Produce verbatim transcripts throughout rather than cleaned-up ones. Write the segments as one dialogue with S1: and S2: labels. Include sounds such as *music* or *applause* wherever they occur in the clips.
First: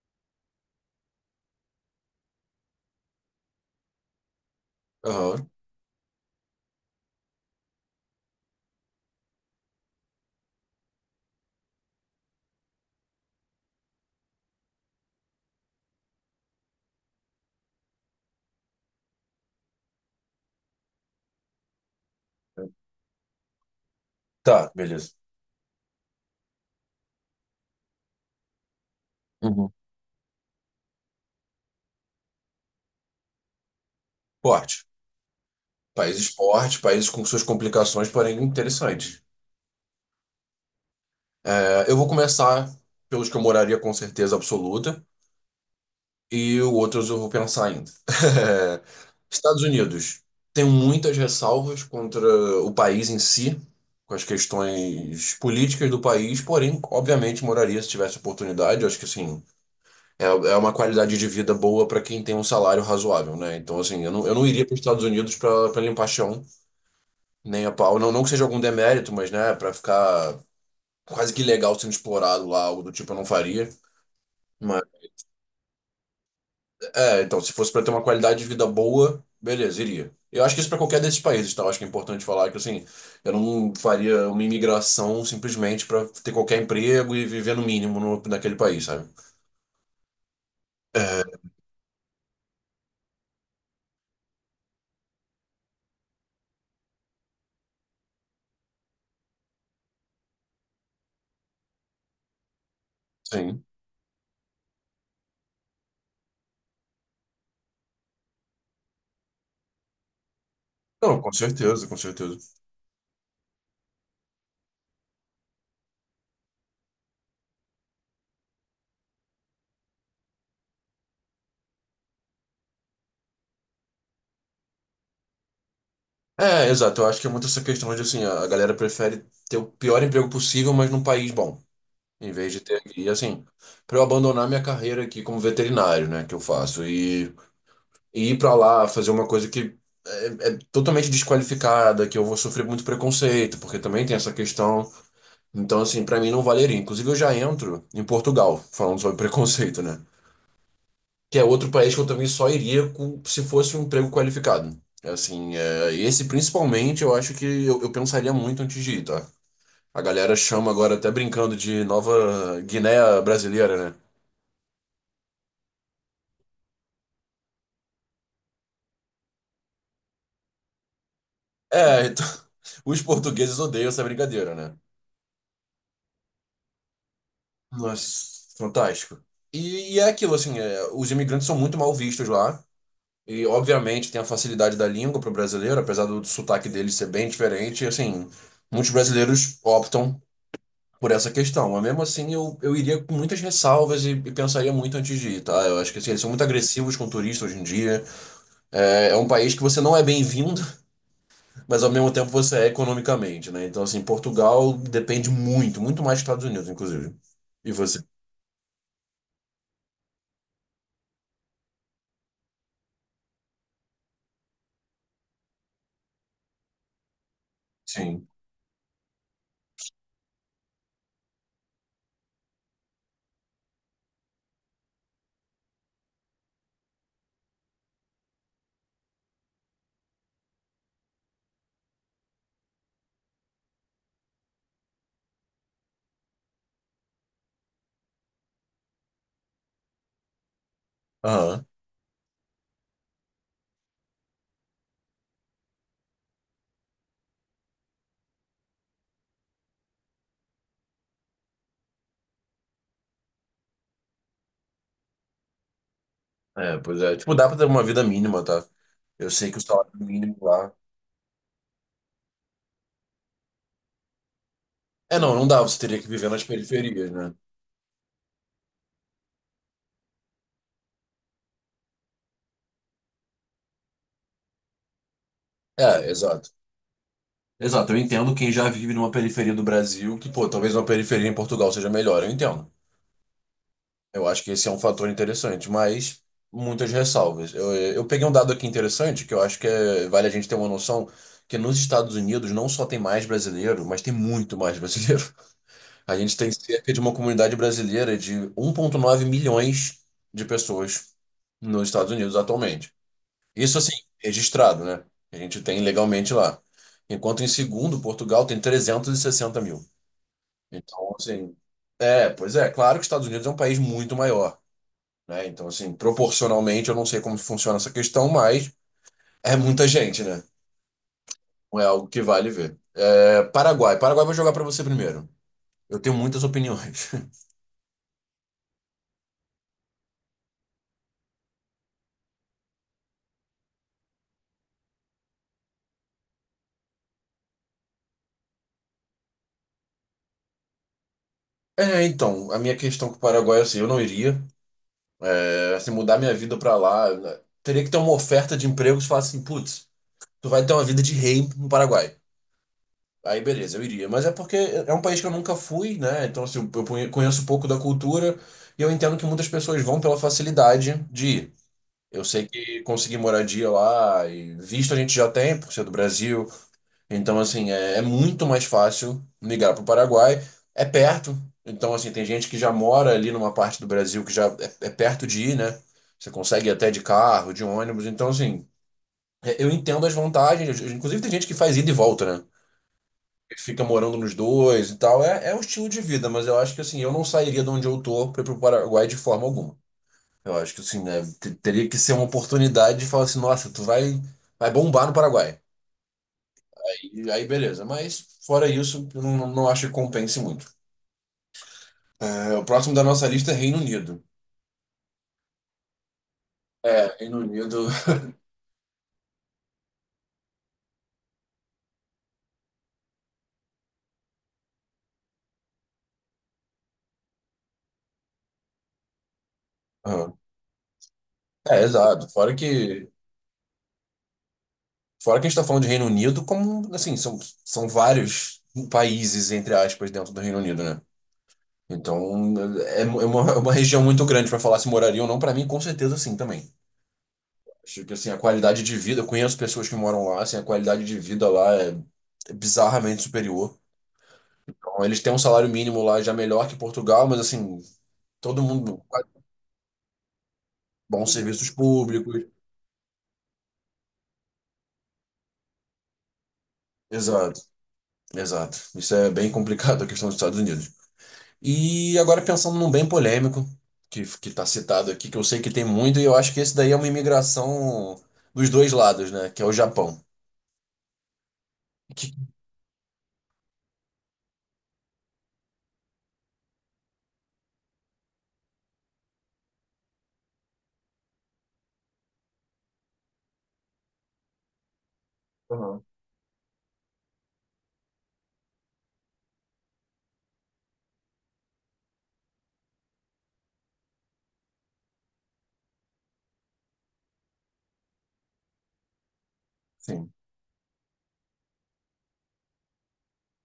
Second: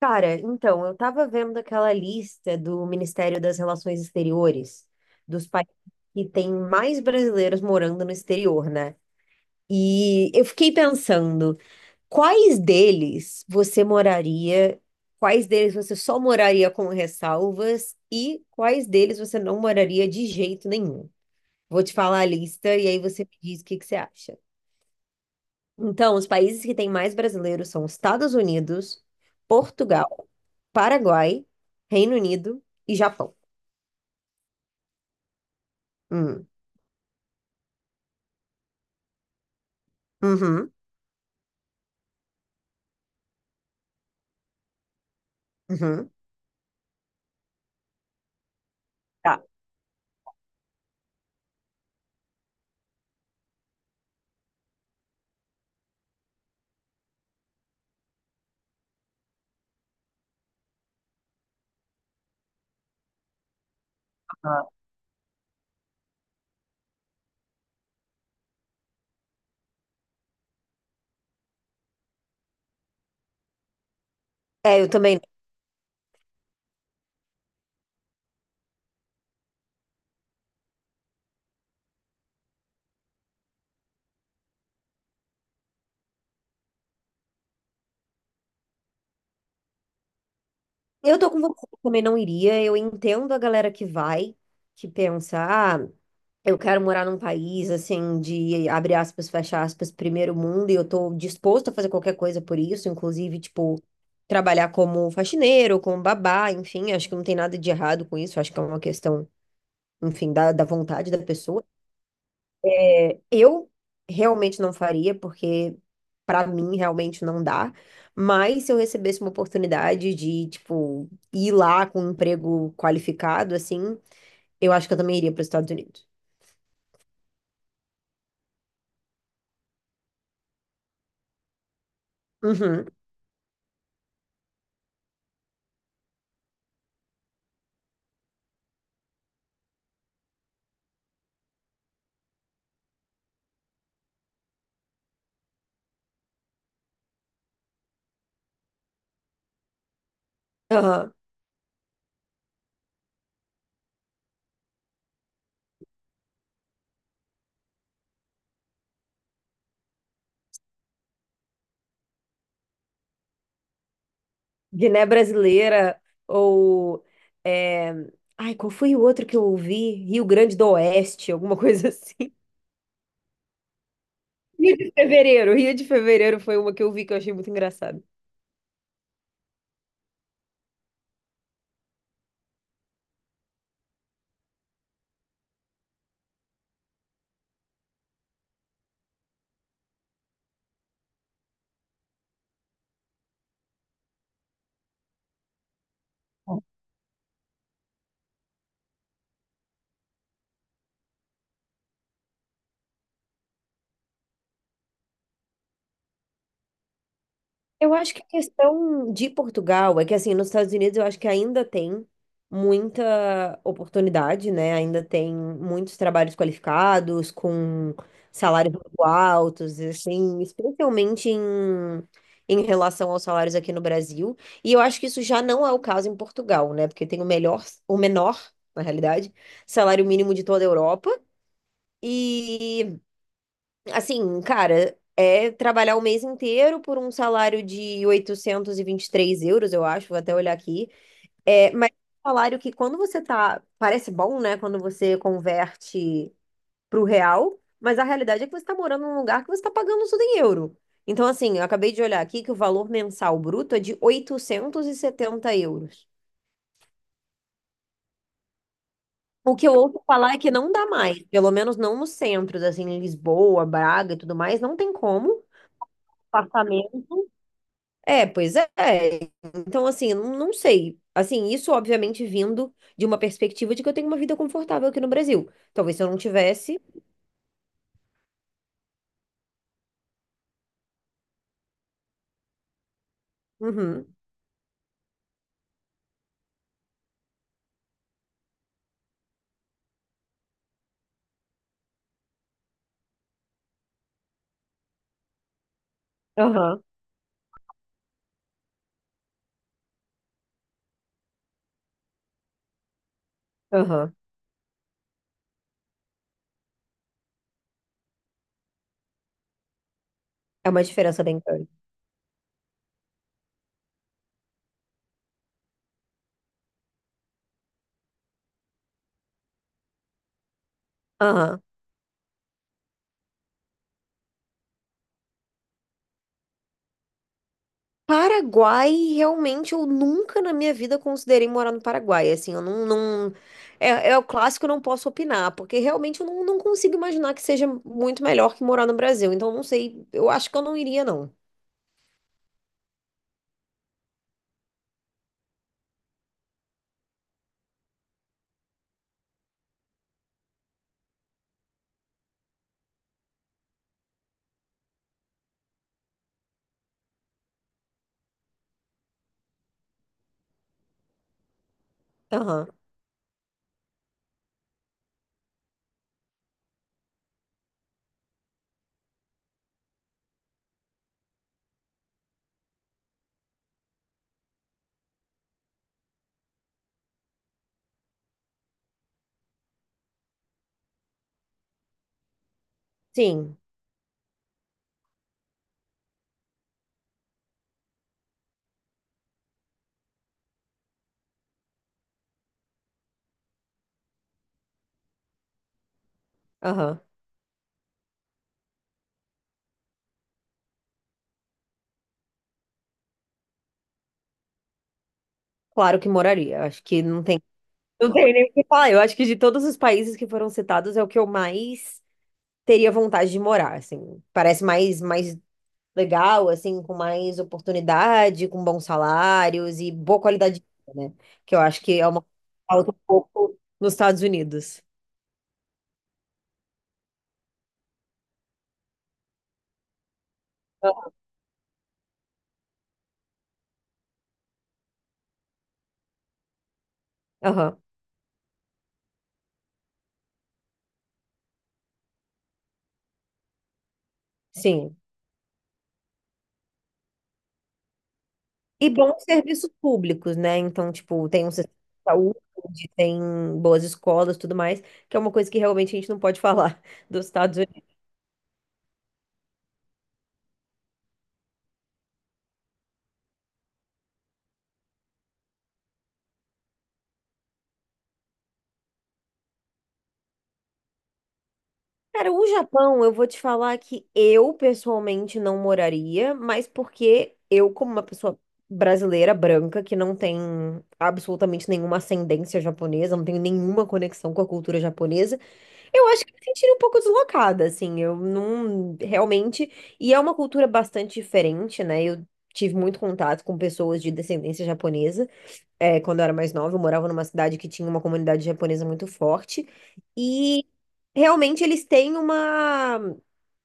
S1: Cara, então, eu tava vendo aquela lista do Ministério das Relações Exteriores, dos
S2: Aham.
S1: países que tem mais brasileiros morando no exterior, né? E eu fiquei pensando, quais deles você moraria, quais deles você só moraria com ressalvas e quais deles você não moraria de jeito nenhum? Vou te falar a lista e aí você me diz o que que você acha.
S2: Tá, beleza.
S1: Então, os países que têm mais brasileiros são Estados Unidos,
S2: Uhum.
S1: Portugal, Paraguai, Reino Unido e Japão.
S2: Esporte. Países
S1: Hum.
S2: fortes, países com suas complicações, porém interessantes.
S1: Uhum,
S2: É, eu vou começar pelos que eu moraria com certeza absoluta
S1: uhum.
S2: e os outros eu vou pensar ainda. *laughs*
S1: Tá.
S2: Estados Unidos. Tem muitas ressalvas contra o país em si, com as questões políticas do país, porém, obviamente, moraria se tivesse oportunidade. Eu acho que, assim, é, é uma qualidade de vida boa para quem tem um salário razoável, né? Então, assim, eu não, eu não
S1: Ah.
S2: iria para os Estados Unidos para limpar chão. Nem a pau. Não, não que seja algum demérito, mas, né, pra ficar quase que ilegal sendo explorado lá, algo do tipo, eu não faria.
S1: É,
S2: Mas,
S1: eu também.
S2: é, então, se fosse pra ter uma qualidade de vida boa, beleza, iria. Eu acho que isso pra qualquer desses países, tá? Eu acho que é importante falar que, assim, eu não faria uma imigração simplesmente pra ter qualquer emprego e viver no mínimo no, naquele país, sabe?
S1: Eu tô
S2: É,
S1: com você, eu também não iria. Eu entendo a galera que vai, que pensa, ah, eu quero morar num país assim de abre aspas, fecha aspas, primeiro mundo, e eu tô disposto a fazer qualquer coisa por isso, inclusive,
S2: sim.
S1: tipo, trabalhar como faxineiro, como babá, enfim, acho que não tem nada de errado com isso, acho que é uma questão enfim, da, da vontade da
S2: Não, com
S1: pessoa.
S2: certeza, com certeza.
S1: É, eu realmente não faria, porque pra mim realmente não dá. Mas se eu recebesse uma oportunidade de, tipo, ir lá com um emprego qualificado, assim, eu acho que eu também iria para os Estados Unidos.
S2: É, exato. Eu acho que é muito essa questão de, assim, a a galera prefere ter o pior emprego possível, mas num país bom. Em vez de ter
S1: Uhum.
S2: que, e assim, para eu abandonar minha carreira aqui como veterinário, né, que eu faço, e, e ir para lá fazer uma coisa que é, é totalmente desqualificada, que eu vou sofrer muito preconceito, porque também tem essa questão. Então, assim, para mim não valeria. Inclusive, eu já entro em Portugal, falando sobre *laughs* preconceito, né,
S1: Aham.
S2: que é outro país que eu também só iria com, se fosse um emprego qualificado. Assim, é, esse principalmente eu acho que eu, eu pensaria muito antes de ir, tá? A galera chama agora até brincando de Nova Guiné brasileira, né?
S1: Guiné Brasileira ou. É, ai, qual foi o outro que eu ouvi? Rio Grande do Oeste, alguma coisa
S2: É,
S1: assim.
S2: então,
S1: *laughs*
S2: *laughs* os portugueses odeiam essa brincadeira, né?
S1: Rio de Fevereiro. Rio de Fevereiro foi uma que eu vi que eu achei muito engraçada.
S2: Nossa, fantástico. E, e é aquilo, assim, é, os imigrantes são muito mal vistos lá. E, obviamente, tem a facilidade da língua para o brasileiro, apesar do sotaque dele ser bem diferente. E, assim, muitos brasileiros optam por essa questão. Mas, mesmo assim, eu, eu iria com muitas ressalvas e, e pensaria muito antes de ir, tá? Eu acho que, assim, eles são muito agressivos com turistas hoje em dia. É, é um país que você não é bem-vindo, mas ao mesmo tempo você é economicamente, né? Então, assim, Portugal depende muito, muito mais dos Estados Unidos, inclusive. E
S1: Eu
S2: você?
S1: acho que a questão de Portugal é que, assim, nos Estados Unidos eu acho que ainda tem muita oportunidade, né? Ainda tem muitos trabalhos qualificados, com
S2: Sim.
S1: salários muito altos, assim, especialmente em, em relação aos salários aqui no Brasil. E eu acho que isso já não é o caso em Portugal, né? Porque tem o melhor, o menor, na realidade, salário mínimo de toda a Europa. E assim, cara, é trabalhar o mês inteiro por um salário de oitocentos e e vinte e três euros, eu acho, vou até olhar aqui.
S2: Aham.
S1: É, mas é um salário que quando você tá, parece bom, né? Quando você converte pro real, mas a realidade é que você tá morando num lugar que você tá pagando tudo em euro. Então, assim, eu acabei de olhar aqui que o valor mensal bruto é de oitocentos e setenta euros.
S2: É, pois é. Tipo, dá pra ter uma vida mínima, tá? Eu sei
S1: O
S2: que o
S1: que eu
S2: salário
S1: ouço falar
S2: mínimo
S1: é que não
S2: lá.
S1: dá mais, pelo menos não nos centros, assim, em Lisboa, Braga e tudo mais, não tem
S2: É, não,
S1: como.
S2: não dá, você teria que viver nas periferias,
S1: Apartamento.
S2: né?
S1: É, pois é. Então, assim, eu não não sei. Assim, isso obviamente vindo de uma perspectiva de que eu tenho uma vida confortável aqui no Brasil. Talvez se eu
S2: É,
S1: não
S2: exato.
S1: tivesse.
S2: Exato, eu entendo quem já vive numa periferia do Brasil, que, pô, talvez uma periferia em Portugal seja melhor, eu entendo.
S1: Uhum.
S2: Eu acho que esse é um fator interessante, mas muitas ressalvas. Eu, eu peguei um dado aqui interessante que eu acho que é- vale a gente ter uma noção que nos Estados Unidos não só tem mais brasileiro, mas tem muito mais brasileiro. *laughs* A gente tem
S1: Aham,
S2: cerca de uma comunidade brasileira de 1,9 milhões de pessoas nos Estados Unidos atualmente. Isso assim,
S1: aham.
S2: registrado, né? A gente tem legalmente lá. Enquanto em segundo, Portugal tem 360 mil.
S1: É uma
S2: Então,
S1: diferença bem
S2: assim,
S1: grande.
S2: é, pois é, claro que os Estados Unidos é um país muito maior, né? Então, assim, proporcionalmente, eu não sei como funciona essa questão, mas é muita gente, né?
S1: Aham.
S2: Não é algo que vale ver. É, Paraguai. Paraguai eu vou jogar pra você primeiro. Eu tenho muitas opiniões. *laughs*
S1: Paraguai, realmente, eu nunca na minha vida considerei morar no Paraguai. Assim, eu não, não... É, é o clássico, eu não posso opinar, porque realmente eu não, não consigo imaginar que seja muito melhor que morar no Brasil. Então, eu não sei, eu acho que eu não iria, não.
S2: É, então, a minha questão com o Paraguai é assim, eu não iria. É, se mudar minha vida pra lá, né? Teria que ter uma oferta de emprego que falasse assim, putz, tu vai ter uma vida de rei no Paraguai. Aí, beleza, eu iria. Mas é porque é um país que eu nunca fui, né? Então, assim, eu conhe- conheço pouco da cultura e eu entendo que muitas pessoas vão pela facilidade de ir. Eu sei
S1: Aham.
S2: que conseguir moradia lá e visto a gente já tem, por ser do Brasil. Então, assim, é, é muito mais fácil migrar para o Paraguai. É perto. Então, assim, tem gente que já mora ali numa parte do Brasil que já é, é perto de ir, né? Você consegue ir até de carro, de ônibus. Então, assim, é- eu entendo as vantagens. Inclusive, tem gente que faz ida e volta, né?
S1: Sim,
S2: Que fica morando nos dois e tal. É, é um estilo de vida, mas eu acho que, assim, eu não sairia de onde eu tô para ir para o Paraguai de forma alguma. Eu acho que assim, né, te- teria que ser uma oportunidade de falar assim, nossa, tu vai, vai, bombar no Paraguai.
S1: aham.
S2: E aí, beleza. Mas fora isso, eu não, não acho que compense muito. É, o próximo da nossa lista é Reino Unido.
S1: Claro que moraria. Acho que
S2: É,
S1: não
S2: Reino
S1: tem.
S2: Unido.
S1: Não tenho nem o que falar. Eu acho que de todos os países que foram citados, é o que eu mais teria vontade de morar, assim. Parece mais, mais legal, assim, com mais oportunidade, com bons salários e boa
S2: Ah,
S1: qualidade de vida, né? Que eu acho
S2: é,
S1: que é uma
S2: exato.
S1: coisa
S2: Fora
S1: que falta um
S2: que,
S1: pouco nos Estados Unidos.
S2: fora que a gente está falando de Reino Unido, como assim, são, são vários países, entre aspas, dentro do Reino Unido, né? Então, é, é uma, é uma região muito grande para falar se moraria ou não, para mim, com certeza sim também.
S1: Aham,
S2: Acho que assim, a qualidade de vida, eu conheço pessoas que moram lá, assim, a qualidade de vida lá é é bizarramente superior.
S1: sim.
S2: Então, eles têm um salário mínimo lá já melhor que Portugal, mas assim, todo
S1: E
S2: mundo
S1: bons serviços públicos, né? Então, tipo,
S2: bons
S1: tem um
S2: serviços
S1: sistema de
S2: públicos.
S1: saúde, tem boas escolas, tudo mais, que é uma coisa que realmente a gente não pode *laughs* falar dos Estados
S2: Exato,
S1: Unidos.
S2: exato. Isso é bem complicado a questão dos Estados Unidos. E agora pensando num bem polêmico, que que está citado aqui, que eu sei que tem muito, e eu acho que esse daí é uma imigração dos dois lados, né? Que é o Japão. Que...
S1: Cara, o Japão, eu vou te falar que eu pessoalmente não moraria, mas porque eu, como uma pessoa brasileira, branca, que não tem absolutamente nenhuma ascendência japonesa, não tenho nenhuma conexão com a cultura japonesa,
S2: Aham.
S1: eu acho que me sentiria um pouco deslocada, assim, eu não realmente. E é uma cultura bastante diferente, né? Eu tive muito contato com pessoas de descendência japonesa é, quando eu era mais nova, eu morava numa cidade que tinha uma comunidade japonesa muito forte.
S2: Sim.
S1: E realmente eles têm uma,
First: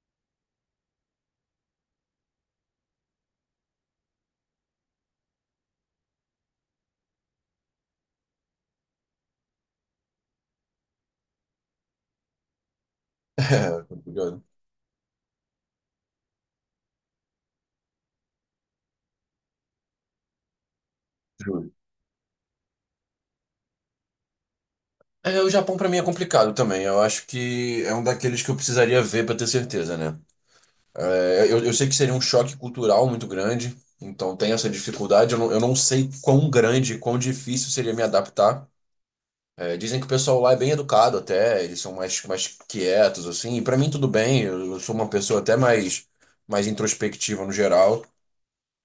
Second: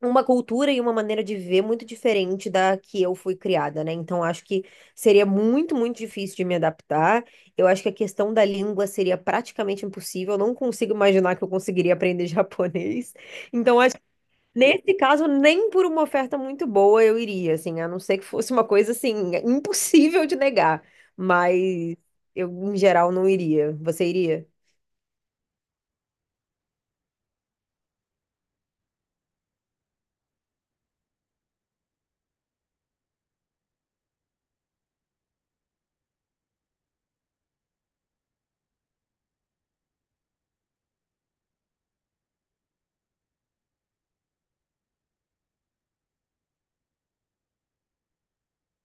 S1: uma cultura e uma maneira de viver muito diferente da que eu fui criada, né? Então acho que seria muito, muito difícil de me adaptar. Eu acho que a questão da língua seria praticamente impossível. Eu não consigo imaginar que eu conseguiria aprender *laughs* japonês.
S2: *laughs*
S1: Então
S2: É, tô
S1: acho.
S2: curioso.
S1: Nesse caso, nem por uma oferta muito boa eu iria, assim, a não ser que fosse uma coisa assim impossível de negar, mas eu em geral não iria. Você iria?
S2: É, o Japão pra mim é complicado também. Eu acho que é um daqueles que eu precisaria ver pra ter certeza, né? É, eu, eu sei que seria um choque cultural muito grande, então tem essa dificuldade. Eu não, eu não sei quão grande, quão difícil seria me adaptar. É, dizem que o pessoal lá é bem educado até, eles são mais, mais quietos, assim. E pra mim tudo bem, eu, eu sou uma pessoa até mais, mais introspectiva no geral.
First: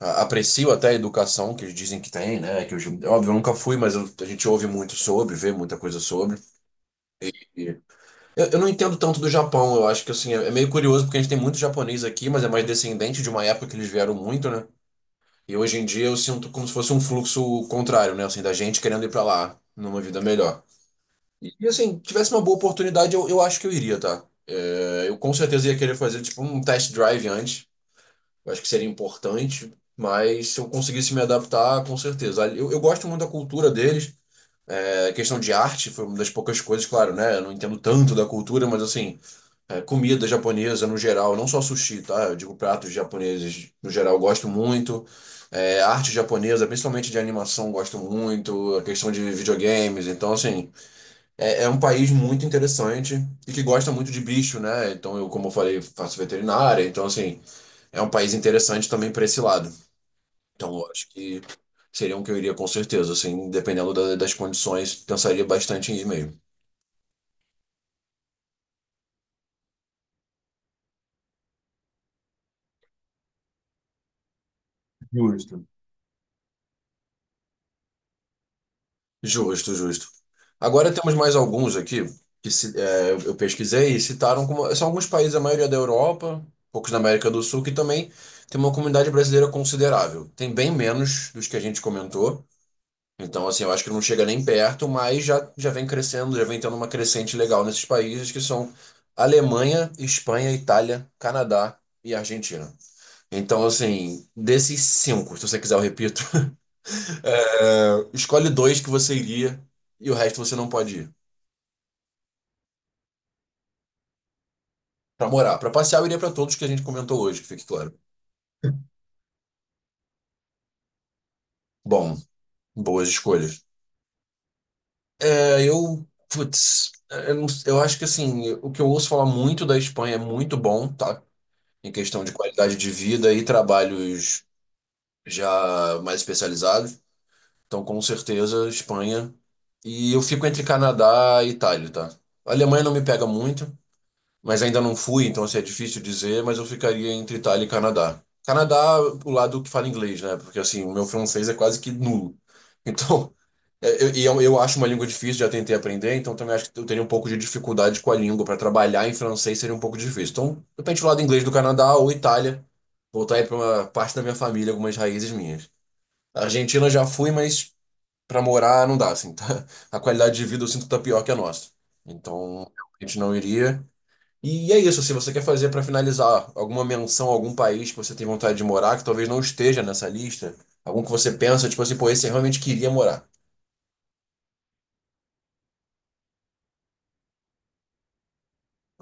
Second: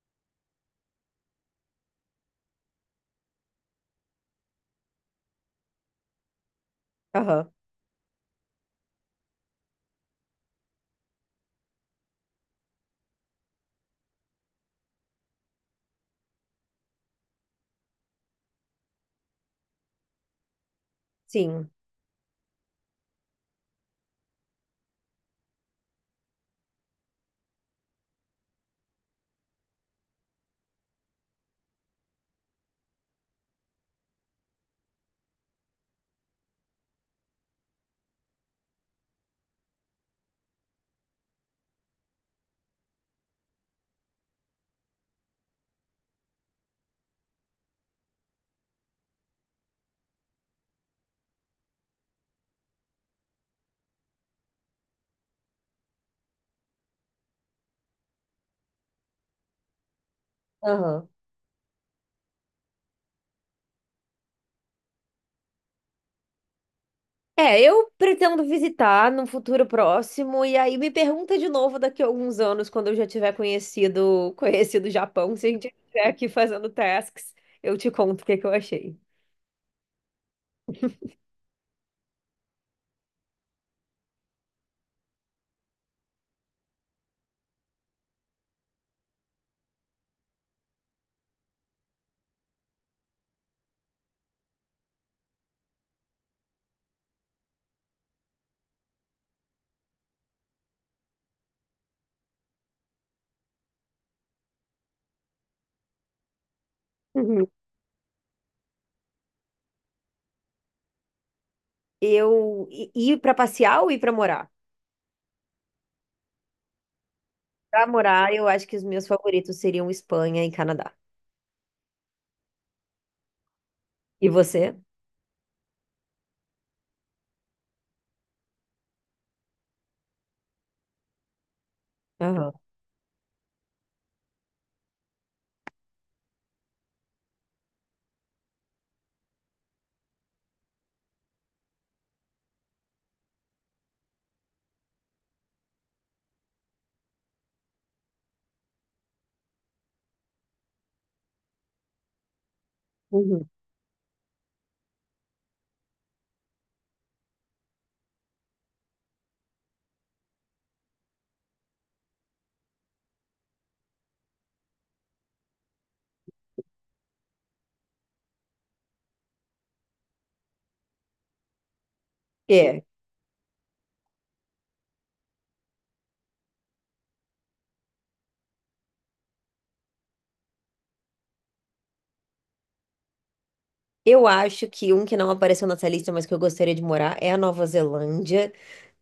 S2: A- Aprecio até a educação que eles dizem que tem, né? Que eu, óbvio, eu nunca fui, mas eu- a gente ouve muito sobre, vê muita coisa sobre.
S1: Aham.
S2: Eu, eu não entendo tanto do Japão, eu acho que assim, é é meio curioso porque a gente tem muito japonês aqui, mas é mais descendente de uma época que eles vieram muito, né? E hoje em dia eu sinto como se fosse um fluxo contrário, né? Assim, da gente querendo ir pra lá numa vida melhor. E e,
S1: Sim.
S2: assim, tivesse uma boa oportunidade, eu, eu acho que eu iria, tá? É, eu com certeza ia querer fazer tipo um test drive antes, eu acho que seria importante, mas se eu conseguisse me adaptar, com certeza. Eu, eu gosto muito da cultura deles. A questão de arte foi uma das poucas coisas, claro, né? Eu não entendo tanto da cultura, mas assim, é, comida japonesa no geral, não só sushi, tá? Eu digo pratos japoneses no geral, eu gosto muito. É, arte japonesa, principalmente de animação, gosto muito. A questão de videogames, então assim, é, é um país muito interessante e que gosta muito de bicho, né? Então eu, como eu falei, faço veterinária, então assim, é um país interessante também para esse lado. Então eu
S1: Aham.
S2: acho que seria um que eu iria com certeza, assim, dependendo da- das condições, pensaria bastante em ir mesmo.
S1: É, eu pretendo visitar num futuro próximo e aí me pergunta de novo daqui a alguns anos quando eu já tiver conhecido conhecido o Japão, se a
S2: Justo.
S1: gente estiver aqui fazendo tasks, eu te conto o que que eu achei.
S2: Justo, justo. Agora temos mais alguns aqui que se- é, eu eu pesquisei e citaram como são alguns países, a maioria é da Europa, poucos da América do Sul, que também tem uma comunidade brasileira considerável. Tem bem menos dos que a gente comentou. Então, assim, eu acho que não chega nem perto, mas já, já vem crescendo, já vem tendo uma crescente legal nesses países que são Alemanha, Espanha, Itália, Canadá e Argentina. Então, assim, desses cinco, se você quiser eu repito, *laughs*
S1: Uhum.
S2: é, escolhe dois que você iria e o resto você não pode ir.
S1: Eu e- ir para passear ou ir para morar?
S2: Pra morar. Pra passear, eu iria pra todos que a gente comentou hoje, que fique
S1: Pra
S2: claro.
S1: morar, eu acho que os meus favoritos seriam Espanha e Canadá.
S2: Bom, boas escolhas.
S1: E você?
S2: É, eu, putz, é, eu, não- eu acho que assim, o que eu ouço falar muito da Espanha é muito bom, tá? Em questão de
S1: Aham.
S2: qualidade de vida e trabalhos já mais especializados. Então, com certeza, Espanha. E eu fico entre Canadá e Itália, tá? A Alemanha não me pega muito, mas ainda não fui, então assim, é difícil dizer, mas eu ficaria entre Itália e Canadá. Canadá, o lado que fala inglês, né? Porque assim, o meu francês é quase que nulo. Então,
S1: Uhum.
S2: *laughs* é, eu, e eu, eu acho uma língua difícil, já tentei aprender, então também acho que eu teria um pouco de dificuldade com a língua. Para trabalhar em francês seria um pouco difícil. Então, de repente, o lado inglês do Canadá ou Itália, voltar aí para uma parte da minha família, algumas raízes minhas. A Argentina já fui, mas para morar não dá, assim, tá? *laughs* A qualidade de vida eu sinto que tá pior que a nossa. Então,
S1: É.
S2: a gente não iria. E é isso, se você quer fazer para finalizar alguma menção a algum país que você tem vontade de morar, que talvez não esteja nessa lista, algum que você pensa, tipo assim, pô, esse eu realmente queria morar.
S1: Eu acho que um que não apareceu nessa lista, mas que eu gostaria de morar, é a Nova Zelândia.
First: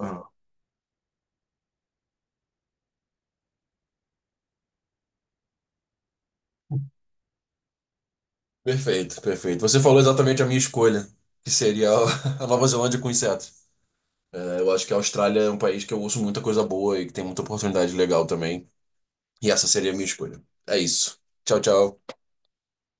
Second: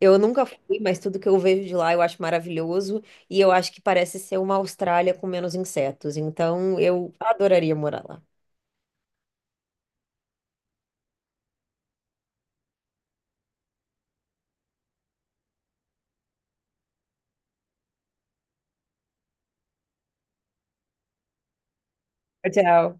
S1: Eu nunca fui, mas tudo que eu vejo de lá eu acho maravilhoso. E eu acho que parece ser uma Austrália com menos insetos. Então eu adoraria morar lá.
S2: Perfeito, perfeito. Você falou exatamente a minha escolha, que seria a *laughs* a Nova Zelândia com insetos. É, eu acho que a Austrália é um país que eu ouço muita coisa boa e que tem muita oportunidade legal também. E essa seria a minha escolha. É isso. Tchau, tchau.
S1: Tchau.